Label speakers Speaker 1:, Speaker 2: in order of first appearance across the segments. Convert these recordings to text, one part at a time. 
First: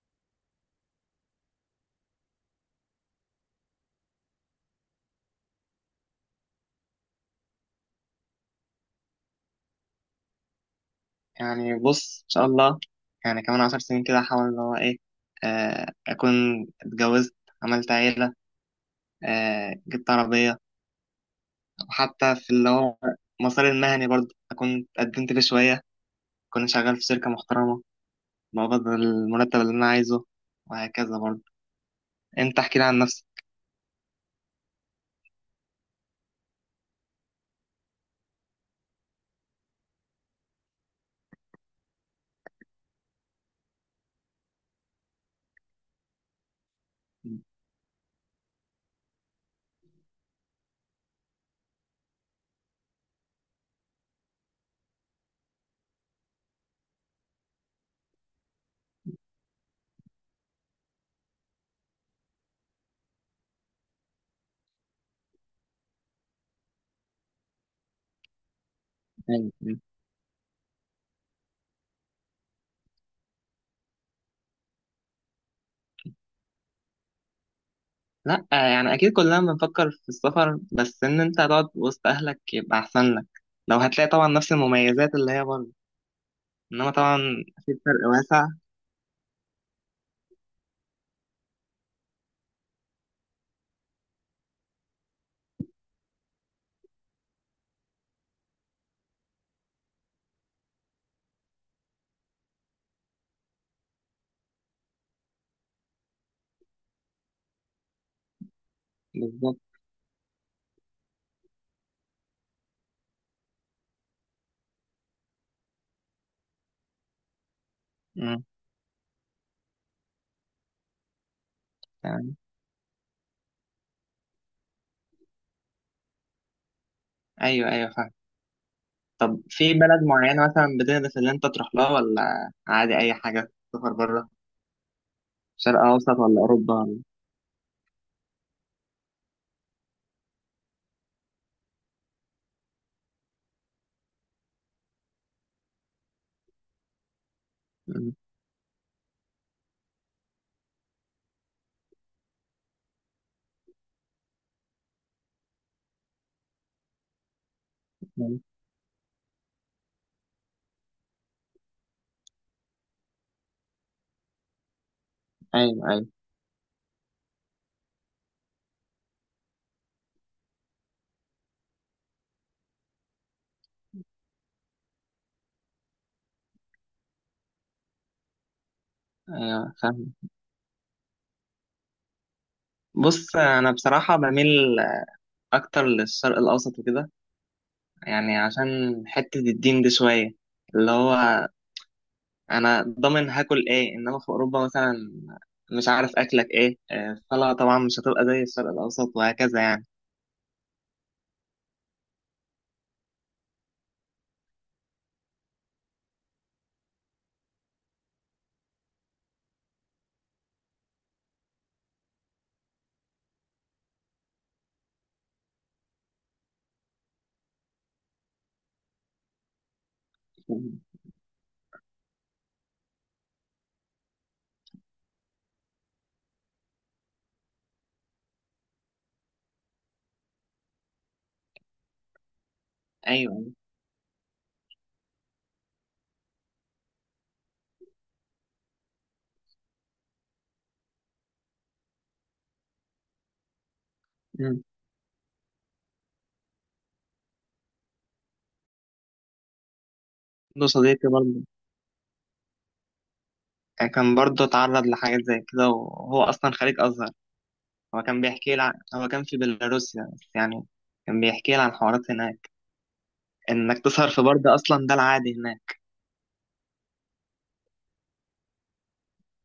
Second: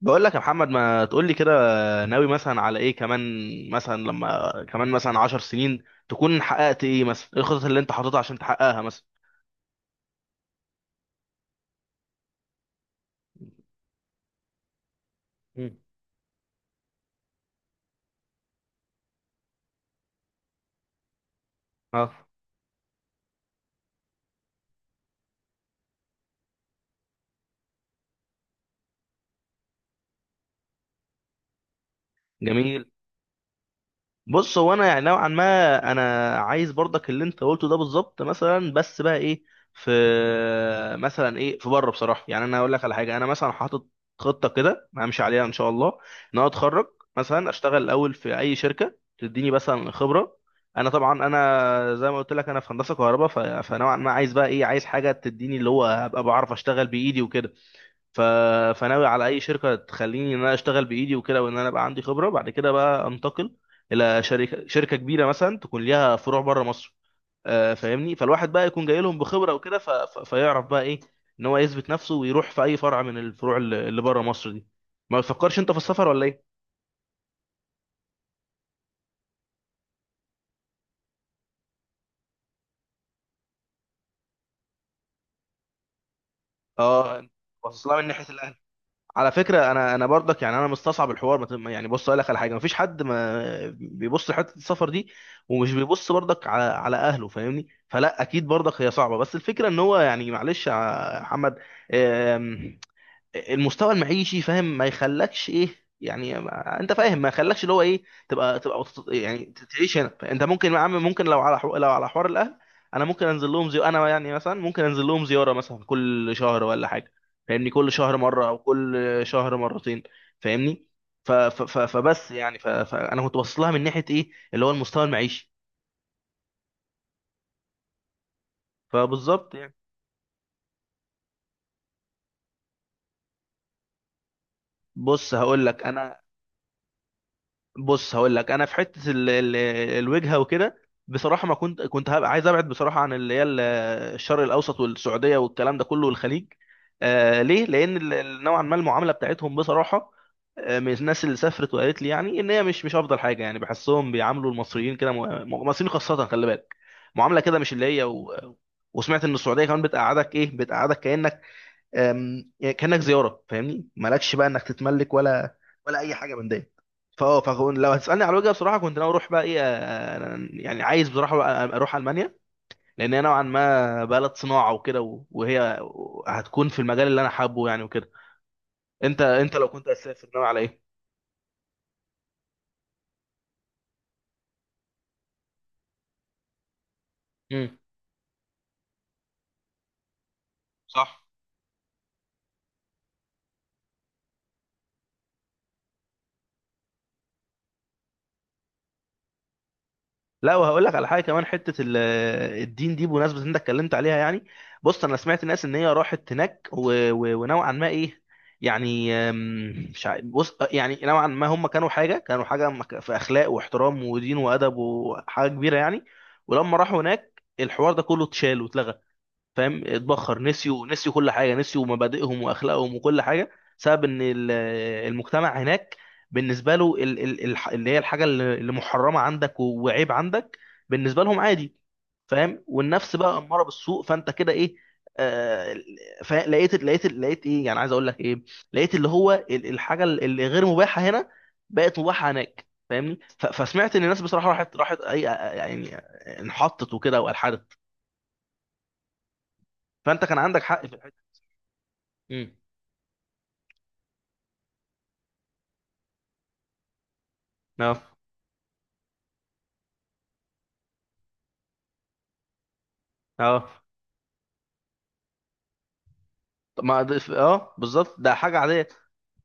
Speaker 1: بقول لك يا محمد، ما تقول لي كده. ناوي مثلا على ايه كمان؟ مثلا لما كمان مثلا 10 سنين تكون حققت ايه؟ مثلا ايه الخطط اللي انت حاططها عشان تحققها مثلا؟
Speaker 2: يعني بص، ان شاء الله. يعني كمان 10 سنين كده احاول اللي هو ايه.
Speaker 1: مم.
Speaker 2: اكون اتجوزت، عملت عيلة. جبت عربية.
Speaker 1: اه.
Speaker 2: وحتى في اللي هو مسار المهني برضه اكون اتقدمت لي شوية، اكون شغال في شركة محترمة، بقبض المرتب اللي انا عايزه، وهكذا برضه. انت احكي
Speaker 1: جميل.
Speaker 2: لي عن نفسك.
Speaker 1: بص، هو انا يعني نوعا ما انا عايز برضك اللي انت قلته ده بالظبط، مثلا، بس بقى ايه، في مثلا ايه في بره. بصراحه يعني، انا هقول لك على حاجه. انا مثلا حاطط خطه كده همشي عليها ان شاء الله، ان انا اتخرج، مثلا اشتغل الاول في اي شركه تديني مثلا خبره. انا طبعا، انا زي ما قلت لك انا في هندسه كهرباء، ف- فنوعا ما عايز بقى ايه، عايز حاجه تديني اللي هو هبقى بعرف اشتغل بايدي وكده. ف... فناوي على اي شركه تخليني ان انا اشتغل بايدي وكده، وان انا بقى عندي خبره بعد كده، بقى انتقل الى شركه، شركه كبيره مثلا تكون ليها فروع بره مصر. فاهمني، فالواحد بقى يكون جاي لهم بخبره وكده، ف... ف... فيعرف بقى ايه، ان هو يثبت نفسه ويروح في اي فرع من الفروع اللي بره مصر دي. ما بتفكرش انت في السفر ولا ايه؟
Speaker 2: لا، يعني اكيد كلنا بنفكر في السفر، بس ان انت هتقعد وسط اهلك يبقى احسن لك، لو هتلاقي طبعا نفس المميزات اللي هي برضه. انما طبعا
Speaker 1: اه،
Speaker 2: في
Speaker 1: باصص لها من
Speaker 2: فرق
Speaker 1: ناحيه
Speaker 2: واسع.
Speaker 1: الاهل. على فكره انا، انا برضك يعني انا مستصعب الحوار، ما تم- يعني بص اقول لك على حاجه. مفيش حد ما بيبص لحته السفر دي، ومش بيبص برضك على على اهله، فاهمني. فلا اكيد برضك هي صعبه، بس الفكره ان هو يعني، معلش يا محمد، المستوى المعيشي فاهم ما يخلكش ايه، يعني انت فاهم ما يخلكش اللي هو ايه، تبقى يعني
Speaker 2: بالظبط.
Speaker 1: تعيش هنا. انت ممكن يا عم، ممكن، لو على لو على حوار الاهل، انا ممكن انزل لهم، زي انا يعني مثلا ممكن انزل لهم زياره مثلا، كل شهر ولا حاجه. فاهمني، كل شهر
Speaker 2: مم.
Speaker 1: مره او كل شهر مرتين. فاهمني. ف... ف... ف... فبس
Speaker 2: تمام.
Speaker 1: يعني، ف... فانا كنت باصص لها من ناحيه ايه، اللي هو المستوى المعيشي.
Speaker 2: ايوه، ايوه، فاهم. طب
Speaker 1: فبالظبط يعني.
Speaker 2: في بلد معينة مثلا بتدرس اللي انت تروح لها، ولا عادي اي حاجة تسافر بره؟
Speaker 1: بص هقول
Speaker 2: شرق
Speaker 1: لك
Speaker 2: اوسط
Speaker 1: انا،
Speaker 2: ولا اوروبا ولا؟
Speaker 1: بص هقول لك انا في حته ال الوجهه وكده، بصراحه ما كنت، كنت هبقى عايز ابعد بصراحه عن اللي هي الشرق الاوسط والسعوديه والكلام ده كله والخليج. آه، ليه؟ لان
Speaker 2: مم.
Speaker 1: نوعا ما المعامله بتاعتهم بصراحه، من الناس اللي سافرت وقالت لي يعني ان هي مش افضل حاجه يعني. بحسهم بيعاملوا المصريين كده، المصريين خاصه، خلي بالك، معامله كده مش اللي هي
Speaker 2: مم.
Speaker 1: وسمعت ان السعوديه كمان بتقعدك ايه، بتقعدك كانك، يعني كانك زياره. فاهمني، مالكش بقى انك تتملك ولا
Speaker 2: ايوه،
Speaker 1: ولا
Speaker 2: ايوه،
Speaker 1: اي حاجه من ديت. فكون لو هتسالني على الوجهه، بصراحه كنت ناوي اروح بقى ايه، يعني عايز بصراحه بقى اروح المانيا، لان هي نوعا ما بلد صناعه وكده، وهي هتكون في المجال اللي انا حابه يعني وكده. انت انت لو
Speaker 2: ايوه،
Speaker 1: كنت
Speaker 2: فاهم.
Speaker 1: هتسافر ناوي على ايه؟
Speaker 2: بص، انا بصراحة بميل اكتر للشرق الاوسط وكده.
Speaker 1: امم.
Speaker 2: يعني عشان حتة الدين دي شوية، اللي
Speaker 1: صح.
Speaker 2: هو انا ضامن هاكل ايه، انما في اوروبا مثلا مش عارف اكلك ايه. الصلاة طبعا مش هتبقى زي الشرق الاوسط، وهكذا يعني.
Speaker 1: لا، وهقول لك على حاجه كمان، حته الدين دي، بمناسبه ان انت اتكلمت عليها يعني. بص انا سمعت ناس ان هي راحت هناك و... و... ونوعا ما ايه، يعني مش عارف، بص، يعني نوعا ما هم كانوا حاجه، كانوا حاجه في اخلاق واحترام ودين وادب وحاجه كبيره يعني. ولما راحوا هناك، الحوار ده كله اتشال واتلغى، فاهم، اتبخر.
Speaker 2: مم.
Speaker 1: نسيوا كل حاجه، نسيوا مبادئهم واخلاقهم وكل حاجه، بسبب ان المجتمع هناك بالنسبه له اللي هي الحاجه اللي محرمه عندك وعيب عندك، بالنسبه لهم عادي، فاهم. والنفس
Speaker 2: ايوه.
Speaker 1: بقى اماره بالسوء، فانت كده ايه. آه. لقيت ايه، يعني عايز اقول لك ايه، لقيت اللي هو الحاجه اللي غير مباحه هنا بقت مباحه هناك. فاهمني، فسمعت ان الناس بصراحه
Speaker 2: مم.
Speaker 1: راحت اي يعني، انحطت وكده والحدت. فانت كان عندك
Speaker 2: عنده
Speaker 1: حق في
Speaker 2: صديقي
Speaker 1: الحته.
Speaker 2: برضه،
Speaker 1: امم.
Speaker 2: كان برضه اتعرض لحاجات زي كده، وهو أصلا خريج أزهر. هو
Speaker 1: اه.
Speaker 2: كان بيحكي لي عن، هو كان في بيلاروسيا، بس يعني كان بيحكي لي عن حوارات هناك.
Speaker 1: اه.
Speaker 2: إنك تسهر في برد أصلا ده العادي هناك.
Speaker 1: طب ما بالظبط ده حاجه عاديه.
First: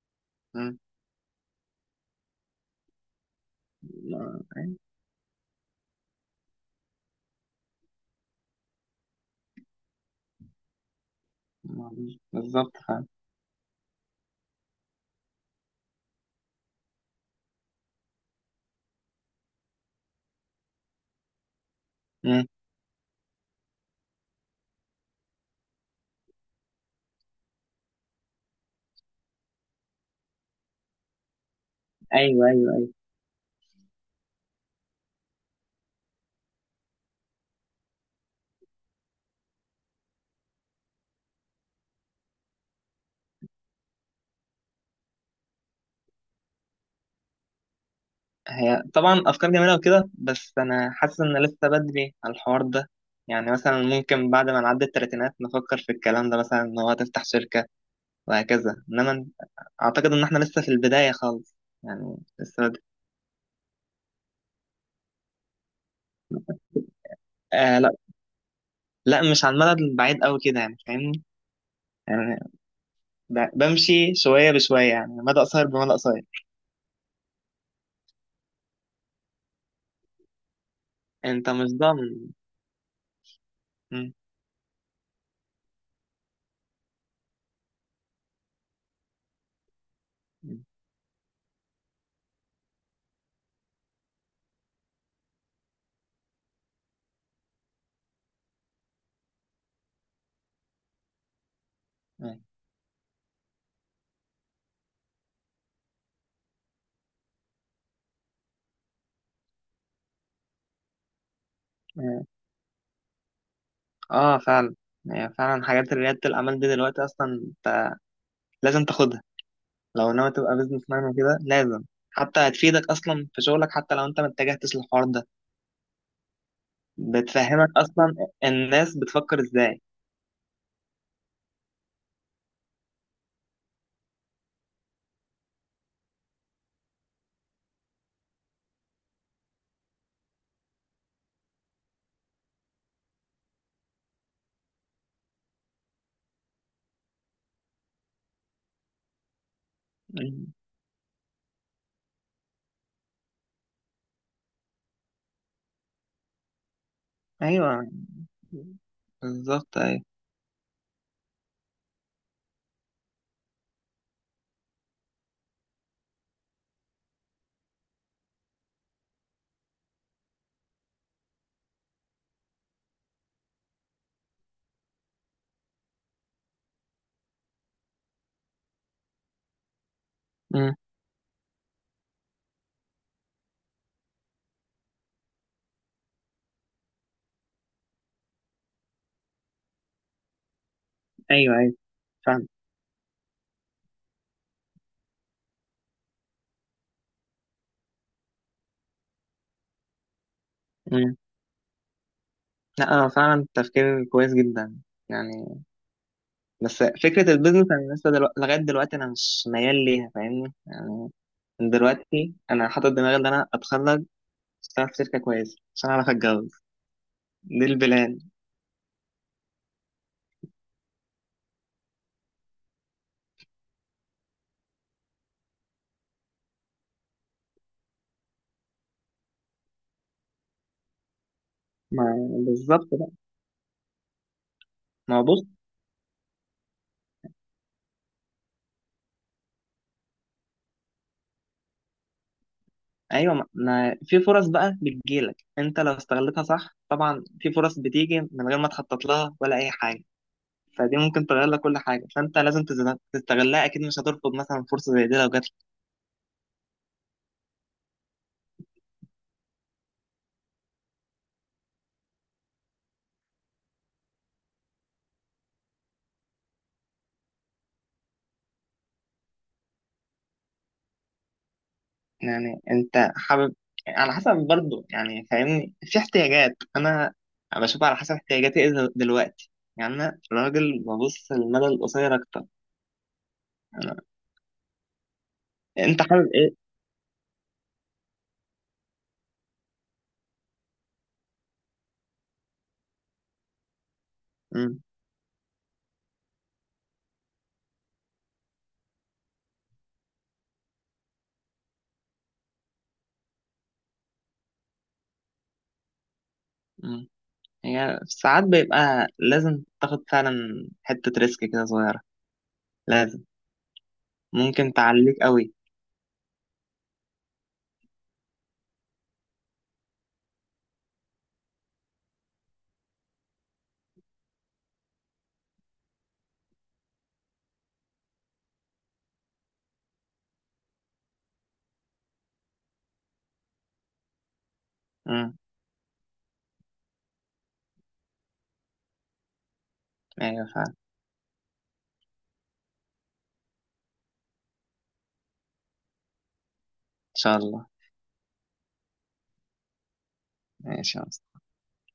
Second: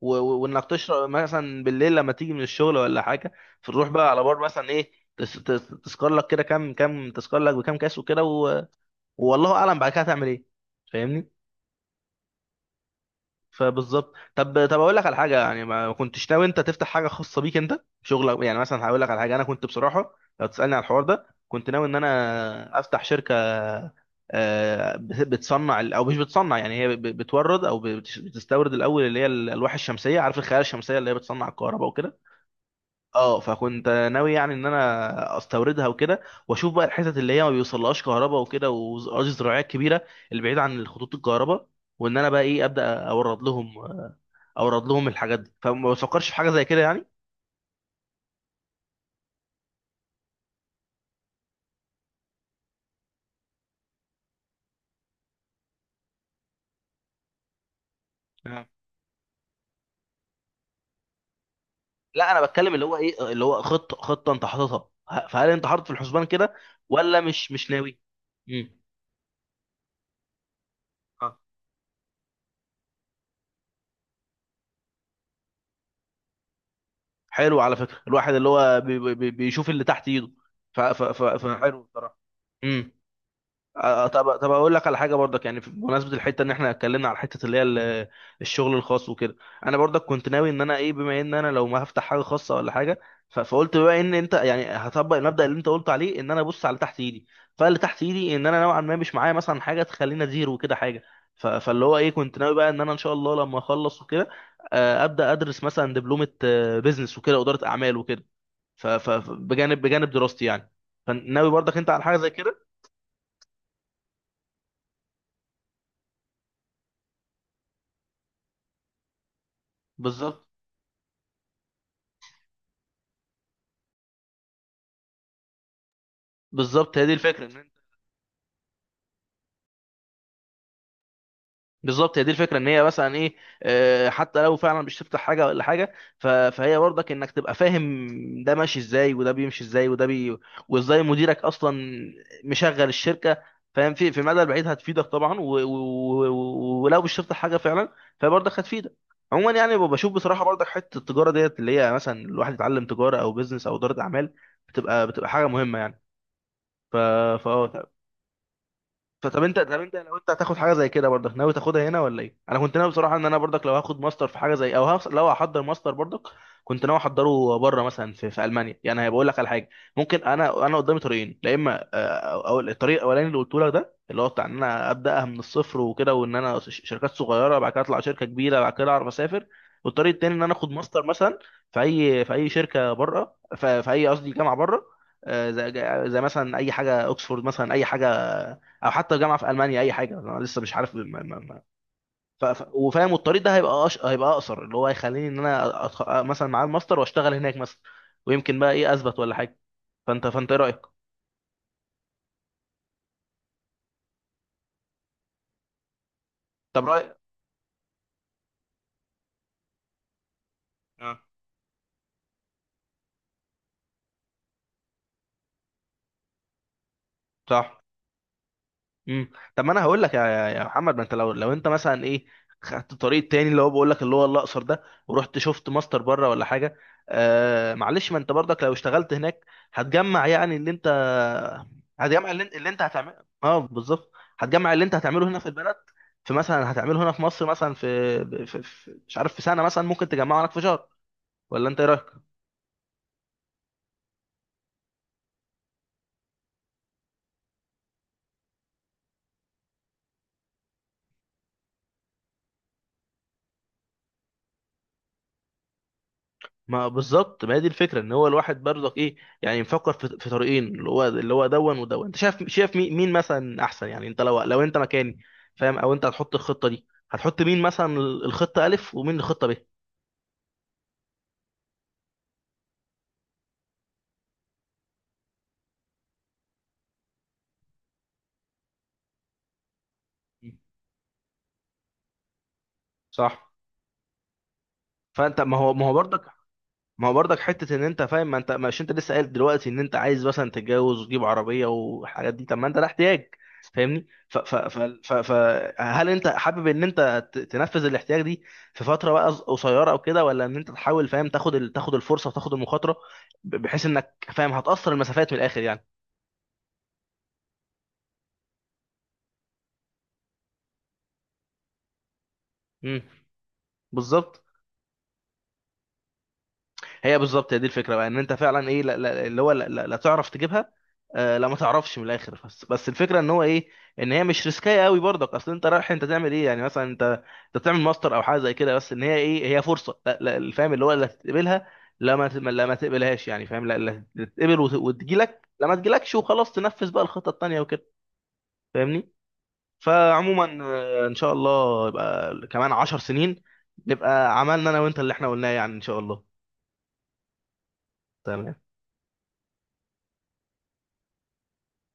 Speaker 1: و- و- وانك
Speaker 2: مم.
Speaker 1: تشرب مثلا بالليل لما تيجي من الشغل ولا حاجه، فتروح بقى على بار مثلا
Speaker 2: إيه،
Speaker 1: ايه، تس- تس- تسكر لك كده كام كام، تسكر لك بكام كاس وكده، والله اعلم بعد كده هتعمل ايه.
Speaker 2: ما- بالظبط فاهم.
Speaker 1: فبالظبط. طب طب اقول لك على حاجه، يعني ما كنتش ناوي انت تفتح حاجه خاصه بيك انت، شغلك يعني. مثلا هقول لك على حاجه، انا كنت بصراحه لو تسالني على الحوار ده، كنت ناوي ان
Speaker 2: مم.
Speaker 1: انا افتح شركه، بتصنع او مش بتصنع يعني، هي بتورد او بتستورد الاول اللي هي الالواح الشمسيه، عارف، الخلايا الشمسيه اللي هي بتصنع الكهرباء وكده.
Speaker 2: أيوه، أيوه.
Speaker 1: اه، فكنت ناوي يعني ان انا استوردها وكده، واشوف بقى الحتت اللي هي ما بيوصلهاش كهرباء وكده، واراضي زراعيه كبيره البعيده عن خطوط الكهرباء، وان انا بقى ايه، ابدا اورد لهم، اورد لهم الحاجات دي. فما بتفكرش في حاجه زي كده يعني؟
Speaker 2: هي طبعا أفكار جميلة وكده، بس أنا حاسس إن لسه بدري على الحوار ده. يعني مثلا ممكن بعد ما نعدي التلاتينات نفكر في الكلام ده مثلا، إن هو تفتح شركة
Speaker 1: آه.
Speaker 2: وهكذا، إنما أعتقد إن إحنا لسه في البداية خالص. يعني
Speaker 1: لا، انا
Speaker 2: لسه،
Speaker 1: بتكلم اللي هو ايه، اللي هو خطه انت حاططها، فهل انت حاطط في الحسبان كده ولا مش
Speaker 2: لا،
Speaker 1: ناوي؟ امم.
Speaker 2: لا، مش على المدى البعيد قوي كده، يعني فاهمني.
Speaker 1: آه.
Speaker 2: يعني بمشي شوية بشوية، يعني مدى قصير بمدى قصير.
Speaker 1: حلو على فكره. الواحد اللي هو بيشوف اللي تحت ايده، ف ف ف آه.
Speaker 2: انت مش
Speaker 1: فحلو
Speaker 2: ضامن.
Speaker 1: بصراحه.
Speaker 2: م-
Speaker 1: طب طب اقول لك على حاجه برضك، يعني بمناسبه الحته ان احنا اتكلمنا على حته اللي هي الشغل الخاص وكده، انا برضك كنت ناوي ان
Speaker 2: م-
Speaker 1: انا ايه، بما ان انا لو ما هفتح حاجه خاصه ولا حاجه، فقلت بقى، ان انت يعني هطبق المبدأ اللي انت قلت عليه، ان انا ابص على تحت ايدي. فاللي تحت ايدي، ان انا نوعا ما مش معايا مثلا حاجه تخليني ادير وكده حاجه، فاللي هو ايه، كنت
Speaker 2: م-
Speaker 1: ناوي بقى ان انا ان شاء الله لما اخلص وكده، ابدا ادرس مثلا دبلومه بزنس وكده واداره اعمال وكده، بجانب بجانب دراستي يعني. فناوي برضك انت على حاجه
Speaker 2: م.
Speaker 1: زي كده.
Speaker 2: اه، فعلا. يعني فعلا حاجات ريادة الأعمال دي دلوقتي أصلا انت لازم تاخدها. لو ناوي
Speaker 1: بالظبط.
Speaker 2: تبقى بيزنس مان وكده لازم. حتى هتفيدك أصلا في شغلك، حتى لو انت ما اتجهتش للحوار ده.
Speaker 1: بالظبط هي دي الفكره ان
Speaker 2: بتفهمك
Speaker 1: انت،
Speaker 2: أصلا الناس بتفكر ازاي.
Speaker 1: بالظبط هي دي الفكره، ان هي مثلا ايه، حتى لو فعلا مش تفتح حاجه ولا حاجه، فهي برضك انك تبقى فاهم ده ماشي ازاي وده بيمشي ازاي وده بي، وازاي مديرك اصلا مشغل الشركه، فاهم. في في المدى البعيد هتفيدك طبعا، ولو مش تفتح حاجه فعلا فبرضك هتفيدك. عموما يعني، بشوف بصراحه
Speaker 2: م.
Speaker 1: برضك حته التجاره ديت، اللي هي مثلا الواحد يتعلم تجاره او بيزنس او اداره اعمال، بتبقى حاجه مهمه يعني. ف فا
Speaker 2: أيوه.
Speaker 1: فطب انت،
Speaker 2: بالظبط،
Speaker 1: طب انت
Speaker 2: أيوه.
Speaker 1: لو انت هتاخد حاجه زي كده، برضك ناوي تاخدها هنا ولا ايه؟ انا كنت ناوي بصراحه ان انا برضك لو هاخد ماستر في حاجه زي، او لو هحضر ماستر برضك، كنت ناوي احضره بره، مثلا في المانيا يعني. هيبقول لك على حاجه، ممكن انا، انا قدامي طريقين، يا اما او الطريق الاولاني اللي قلت لك ده، اللي هو بتاع ان انا ابداها من الصفر وكده، وان انا شركات صغيره، بعد كده اطلع شركه كبيره، بعد كده اعرف اسافر. والطريق التاني ان انا اخد
Speaker 2: م.
Speaker 1: ماستر مثلا في اي، في اي شركه بره، في, في اي، قصدي جامعه بره، اه، زي زي مثلا اي حاجه، اوكسفورد مثلا، اي حاجه، او حتى جامعه في المانيا، اي حاجه. انا لسه مش عارف، ما ما
Speaker 2: أيوه،
Speaker 1: ما
Speaker 2: أيوه
Speaker 1: وفاهم. والطريق ده هيبقى هيبقى اقصر، اللي هو هيخليني ان انا مثلا معاه الماستر واشتغل هناك مثلا، ويمكن بقى ايه اثبت ولا حاجه. فانت، فانت ايه رايك؟
Speaker 2: فعلا. لا، فعلا تفكير كويس جدا. يعني بس
Speaker 1: طب رايك.
Speaker 2: فكرة البيزنس أنا لسه لغاية دلوقتي أنا مش ميال ليها، فاهمني يعني.
Speaker 1: اه.
Speaker 2: من دلوقتي أنا حاطط دماغي إن أنا أتخرج، أشتغل في شركة كويسة، عشان أعرف أتجوز. دي
Speaker 1: صح.
Speaker 2: البلان.
Speaker 1: امم. طب، ما انا هقول لك يا محمد، ما انت لو انت مثلا ايه، خدت طريق تاني اللي هو بقول لك اللي هو الاقصر ده، ورحت شفت ماستر بره ولا حاجه، آه معلش، ما انت برضك لو اشتغلت هناك هتجمع يعني اللي انت،
Speaker 2: ما
Speaker 1: هتجمع اللي انت، اللي انت
Speaker 2: بالظبط بقى.
Speaker 1: هتعمله، اه بالظبط، هتجمع اللي انت
Speaker 2: ما هو
Speaker 1: هتعمله هنا في
Speaker 2: بص.
Speaker 1: البلد، في مثلا هتعمله هنا في مصر، مثلا في, في, في مش عارف، في سنه مثلا، ممكن تجمعه هناك في شهر. ولا انت ايه رايك؟
Speaker 2: أيوه، ما في فرص بقى بتجيلك، أنت لو استغلتها صح طبعا. في فرص بتيجي من غير ما تخطط لها ولا أي حاجة، فدي ممكن تغير لك كل حاجة، فأنت لازم تستغلها. أكيد مش هترفض مثلا فرصة زي دي لو جات.
Speaker 1: ما بالظبط، ما هي دي الفكره، ان هو الواحد برضك ايه، يعني مفكر في في طريقين اللي هو اللي هو دون ودون. انت شايف، شايف مين مين مثلا احسن؟ يعني انت لو انت مكاني فاهم، او انت هتحط الخطه دي، هتحط مين مثلا الخطه الف ومين الخطه ب؟
Speaker 2: يعني انت حابب. على حسب برضو يعني فاهمني، في احتياجات انا بشوف على حسب احتياجاتي ايه دلوقتي. يعني انا راجل ببص للمدى القصير اكتر.
Speaker 1: صح.
Speaker 2: انا
Speaker 1: فانت، ما هو ما هو
Speaker 2: انت
Speaker 1: برضك،
Speaker 2: حابب ايه؟
Speaker 1: ما هو برضك حته ان انت فاهم، ما انت مش، انت لسه قايل دلوقتي ان انت عايز مثلا تتجوز وتجيب عربيه والحاجات دي، طب ما انت ده احتياج. فاهمني، ف ف ف
Speaker 2: مم.
Speaker 1: ف ف هل انت حابب ان انت تنفذ الاحتياج دي في فتره بقى قصيره او كده، ولا ان انت تحاول فاهم تاخد تاخد الفرصه وتاخد المخاطره، بحيث انك فاهم هتأثر المسافات من الاخر يعني.
Speaker 2: مم. هي ساعات بيبقى لازم تاخد فعلا حتة ريسك كده صغيرة،
Speaker 1: امم.
Speaker 2: لازم.
Speaker 1: بالظبط.
Speaker 2: ممكن تعليك قوي.
Speaker 1: هي بالظبط، هي دي الفكره بقى، ان انت فعلا ايه، لا لا اللي هو لا, لا, لا تعرف تجيبها. آه، لا ما تعرفش من الاخر، بس الفكره ان هو ايه، ان هي مش ريسكايه قوي برضك، اصل انت رايح انت تعمل ايه يعني، مثلا انت انت تعمل ماستر او حاجه زي كده، بس ان هي ايه، هي فرصه، لا لا فاهم، اللي هو لا تقبلها، لا ما ت- لا ما تقبلهاش يعني، فاهم. لا لا تقبل،
Speaker 2: مم.
Speaker 1: وتجيلك، لا ما تجيلكش وخلاص، تنفذ بقى الخطه التانيه وكده. فاهمني.
Speaker 2: ايوه،
Speaker 1: فعموما،
Speaker 2: فعلا، ان
Speaker 1: ان شاء الله يبقى كمان 10 سنين، نبقى عملنا انا وانت اللي احنا قلناه، يعني ان شاء الله.
Speaker 2: شاء الله.
Speaker 1: تمام
Speaker 2: ماشي يا